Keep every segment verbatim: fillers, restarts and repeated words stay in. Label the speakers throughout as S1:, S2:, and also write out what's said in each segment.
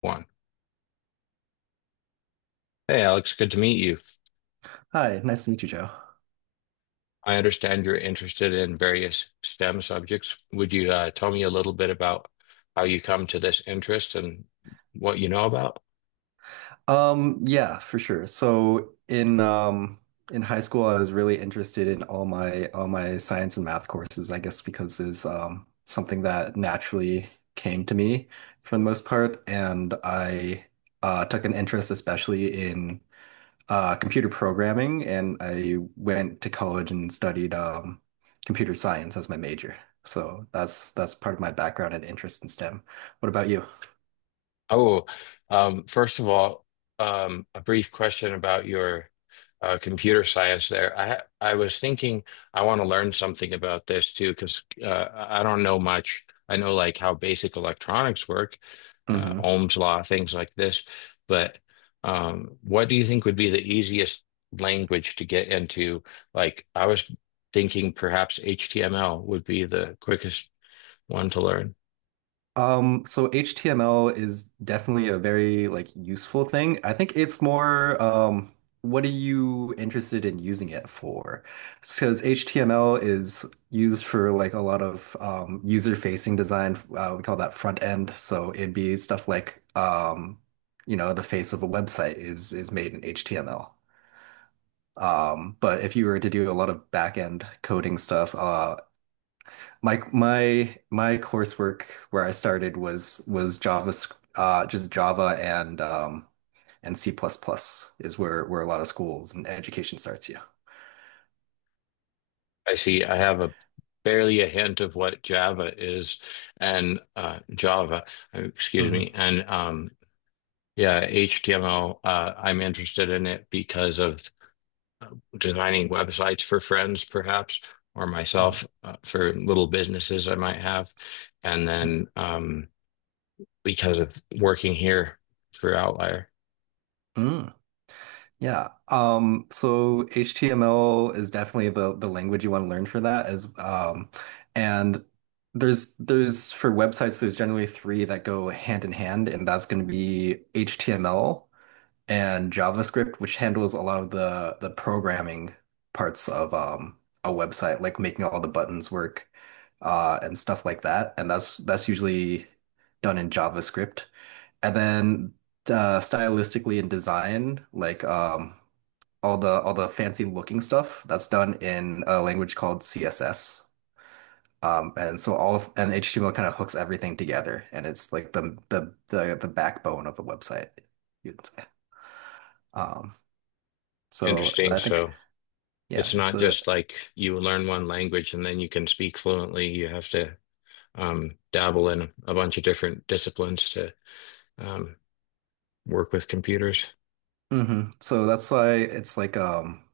S1: One. Hey, Alex, good to meet you.
S2: Hi, nice to meet you, Joe.
S1: I understand you're interested in various S T E M subjects. Would you uh, tell me a little bit about how you come to this interest and what you know about?
S2: Um, yeah, for sure. So in um in high school, I was really interested in all my all my science and math courses, I guess because it's um something that naturally came to me for the most part, and I uh, took an interest especially in uh, computer programming, and I went to college and studied um, computer science as my major. So that's that's part of my background and interest in S T E M. What about you?
S1: Oh, um, first of all, um, a brief question about your uh, computer science there. I I was thinking I want to learn something about this too because uh, I don't know much. I know like how basic electronics work, uh,
S2: Mm-hmm.
S1: Ohm's law, things like this. But um, what do you think would be the easiest language to get into? Like I was thinking perhaps H T M L would be the quickest one to learn.
S2: Um, so H T M L is definitely a very like useful thing. I think it's more um what are you interested in using it for? Because H T M L is used for like a lot of um user-facing design. Uh, we call that front end. So it'd be stuff like um you know the face of a website is is made in H T M L. Um, but if you were to do a lot of back end coding stuff, uh my my my coursework where I started was was Java, uh, just Java and um, and C++ plus plus is where where a lot of schools and education starts. Yeah.
S1: I see I have a barely a hint of what Java is and uh, Java, uh, excuse me,
S2: hmm
S1: and um, yeah, H T M L. Uh, I'm interested in it because of designing websites for friends, perhaps, or myself
S2: hmm
S1: uh, for little businesses I might have, and then um, because of working here for Outlier.
S2: Mm, yeah. Um, so H T M L is definitely the the language you want to learn for that as um and there's there's for websites there's generally three that go hand in hand and that's going to be H T M L and JavaScript, which handles a lot of the the programming parts of um, a website, like making all the buttons work uh, and stuff like that. And that's that's usually done in JavaScript. And then uh, stylistically in design, like um, all the all the fancy looking stuff, that's done in a language called C S S. Um, and so all of, and H T M L kind of hooks everything together, and it's like the the the the backbone of the website, you'd say. Um, so
S1: Interesting.
S2: I think
S1: So it's
S2: yeah, it's
S1: not
S2: a
S1: just like you learn one language and then you can speak fluently. You have to um, dabble in a bunch of different disciplines to um, work with computers.
S2: hmm So that's why it's like um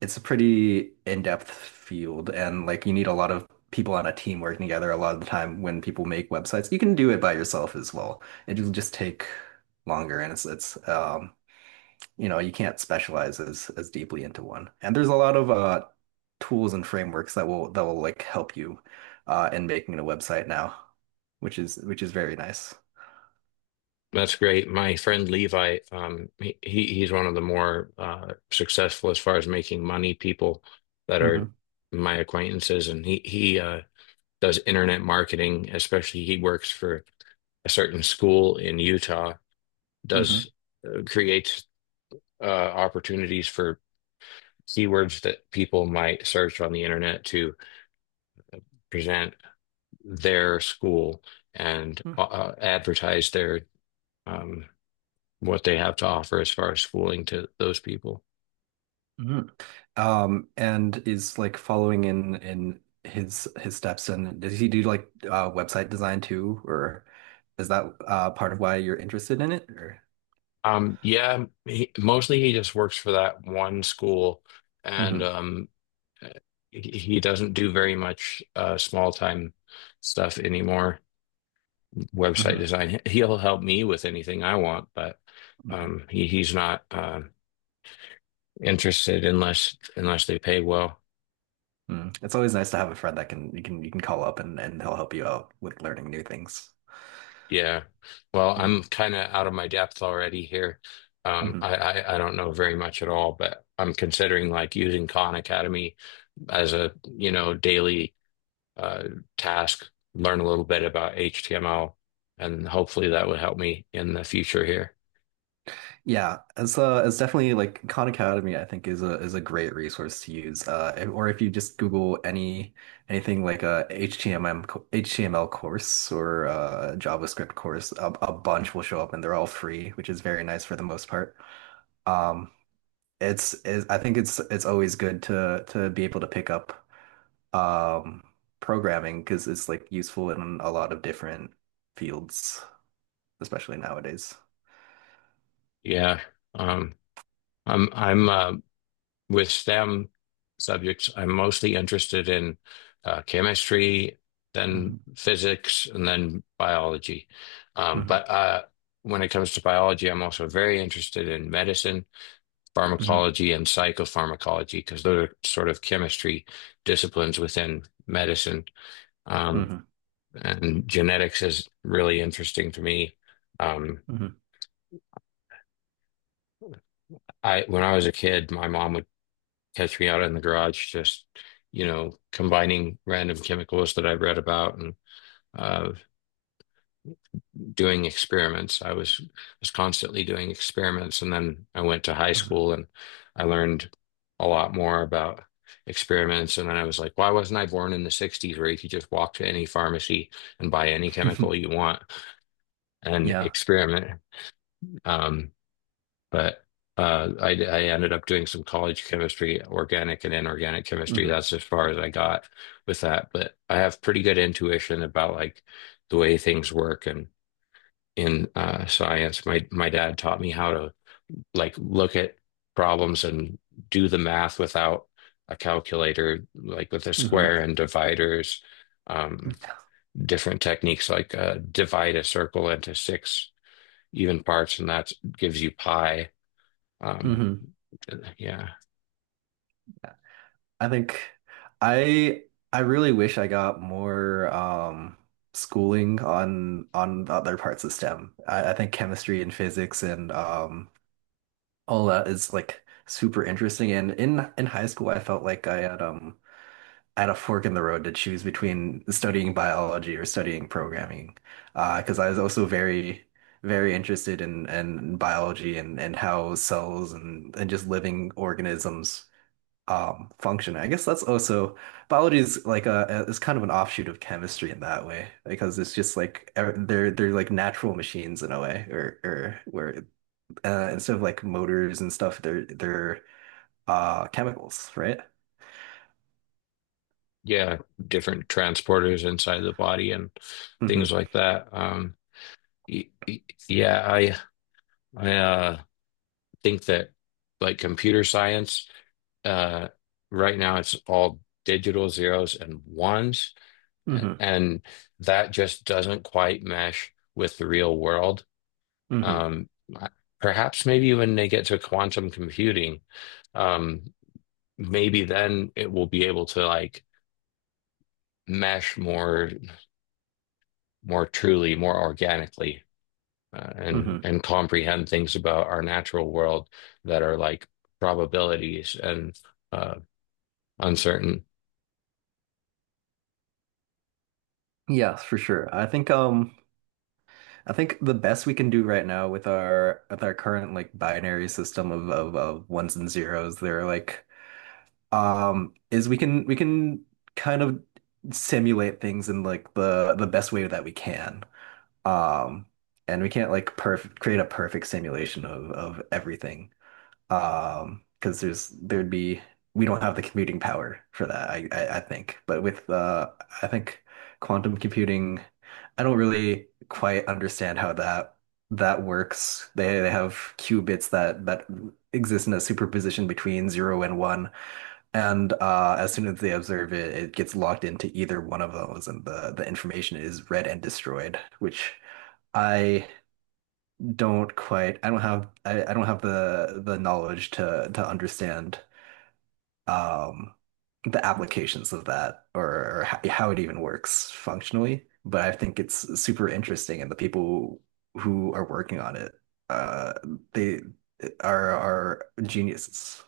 S2: it's a pretty in-depth field and like you need a lot of people on a team working together a lot of the time when people make websites. You can do it by yourself as well. It'll just take longer and it's it's um you know, you can't specialize as as deeply into one. And there's a lot of uh tools and frameworks that will that will like help you uh in making a website now, which is which is very nice.
S1: That's great. My friend Levi, um, he he's one of the more uh, successful as far as making money people that are
S2: hmm
S1: my acquaintances, and he he uh, does internet marketing. Especially, he works for a certain school in Utah. Does
S2: hmm
S1: uh, creates uh, opportunities for keywords that people might search on the internet to present their school and uh, uh, advertise their um, what they have to offer as far as schooling to those people.
S2: hmm Um, and is like following in in his his steps. And does he do like uh, website design too, or is that uh, part of why you're interested in it? Or
S1: Um, yeah, he, mostly he just works for that one school, and
S2: hmm
S1: um, he, he doesn't do very much uh, small time stuff anymore. Website
S2: hmm
S1: design, he'll help me with anything I want, but
S2: hmm
S1: um, he, he's not uh, interested unless unless they pay well.
S2: Mm. It's always nice to have a friend that can you can you can call up and and they'll help you out with learning new things.
S1: Yeah. Well, I'm
S2: hmm
S1: kind of out of my depth already here. Um,
S2: hmm
S1: I, I, I don't know very much at all, but I'm considering like using Khan Academy as a, you know, daily uh, task, learn a little bit about H T M L, and hopefully that would help me in the future here.
S2: Yeah, it's uh, it's definitely like Khan Academy, I think is a is a great resource to use. Uh, if- or if you just Google any anything like a H T M L co- H T M L course or a JavaScript course, a, a bunch will show up, and they're all free, which is very nice for the most part. Um, it's, it's I think it's it's always good to to be able to pick up um programming because it's like useful in a lot of different fields, especially nowadays.
S1: Yeah. Um, I'm I'm uh, with S T E M subjects, I'm mostly interested in uh, chemistry, then
S2: hmm
S1: physics, and then biology. Um,
S2: hmm
S1: but uh, when it comes to biology, I'm also very interested in medicine,
S2: hmm
S1: pharmacology, and psychopharmacology because those are sort of chemistry disciplines within medicine. Um, and genetics is really interesting to me. Um,
S2: hmm
S1: I, when I was a kid, my mom would Catch Me Out in the Garage, just, you know, combining random chemicals that I've read about and uh, doing experiments. I was was constantly doing experiments, and then I went to high
S2: hmm
S1: school and I learned a lot more about experiments. And then I was like, why wasn't I born in the sixties where you could just walk to any pharmacy and buy any chemical you want and
S2: Yeah.
S1: experiment? Um, But uh, I, I ended up doing some college chemistry, organic and inorganic chemistry.
S2: hmm
S1: That's as far as I got with that. But I have pretty good intuition about like the way things work and in uh, science. My my dad taught me how to like look at problems and do the math without a calculator, like with a
S2: hmm
S1: square and dividers, um, different techniques like uh, divide a circle into six even parts, and that gives you pi. Um,
S2: hmm
S1: yeah.
S2: I think I I really wish I got more um schooling on on the other parts of S T E M. I, I think chemistry and physics and um all that is like super interesting. And in in high school I felt like I had um at a fork in the road to choose between studying biology or studying programming. Uh, 'cause because I was also very, very interested in, in biology and, and how cells and, and just living organisms um, function. I guess that's also biology is like a is kind of an offshoot of chemistry in that way because it's just like e- they're they're like natural machines in a way or or where uh, instead of like motors and stuff they're they're uh chemicals, right?
S1: Yeah, different transporters inside the body and things
S2: hmm
S1: like that. Um, y- y- yeah, I I uh, think that like computer science, uh, right now it's all digital zeros and ones, a-
S2: hmm
S1: and that just doesn't quite mesh with the real world.
S2: hmm
S1: Um, perhaps maybe when they get to quantum computing, um, maybe then it will be able to like mesh more more truly, more organically, uh, and
S2: hmm
S1: and comprehend things about our natural world that are like probabilities and uh, uncertain.
S2: Yes, for sure. I think um I think the best we can do right now with our with our current like binary system of of, of ones and zeros, they're like um is we can we can kind of simulate things in like the the best way that we can. Um and we can't like perfect create a perfect simulation of of everything. Um, because there's there'd be we don't have the computing power for that, I, I I think. But with uh I think quantum computing, I don't really quite understand how that that works. They they have qubits that that exist in a superposition between zero and one. And uh as soon as they observe it, it gets locked into either one of those and the the information is read and destroyed, which I don't quite. I don't have I, I don't have the the knowledge to to understand um the applications of that or, or how, how it even works functionally. But I think it's super interesting, and the people who are working on it, uh, they are are geniuses.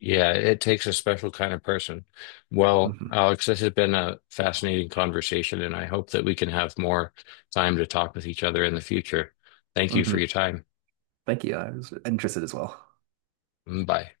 S1: Yeah, it takes a special kind of person. Well,
S2: hmm
S1: Alex, this has been a fascinating conversation, and I hope that we can have more time to talk with each other in the future. Thank you for
S2: hmm
S1: your time.
S2: Thank you. I was interested as well.
S1: Bye.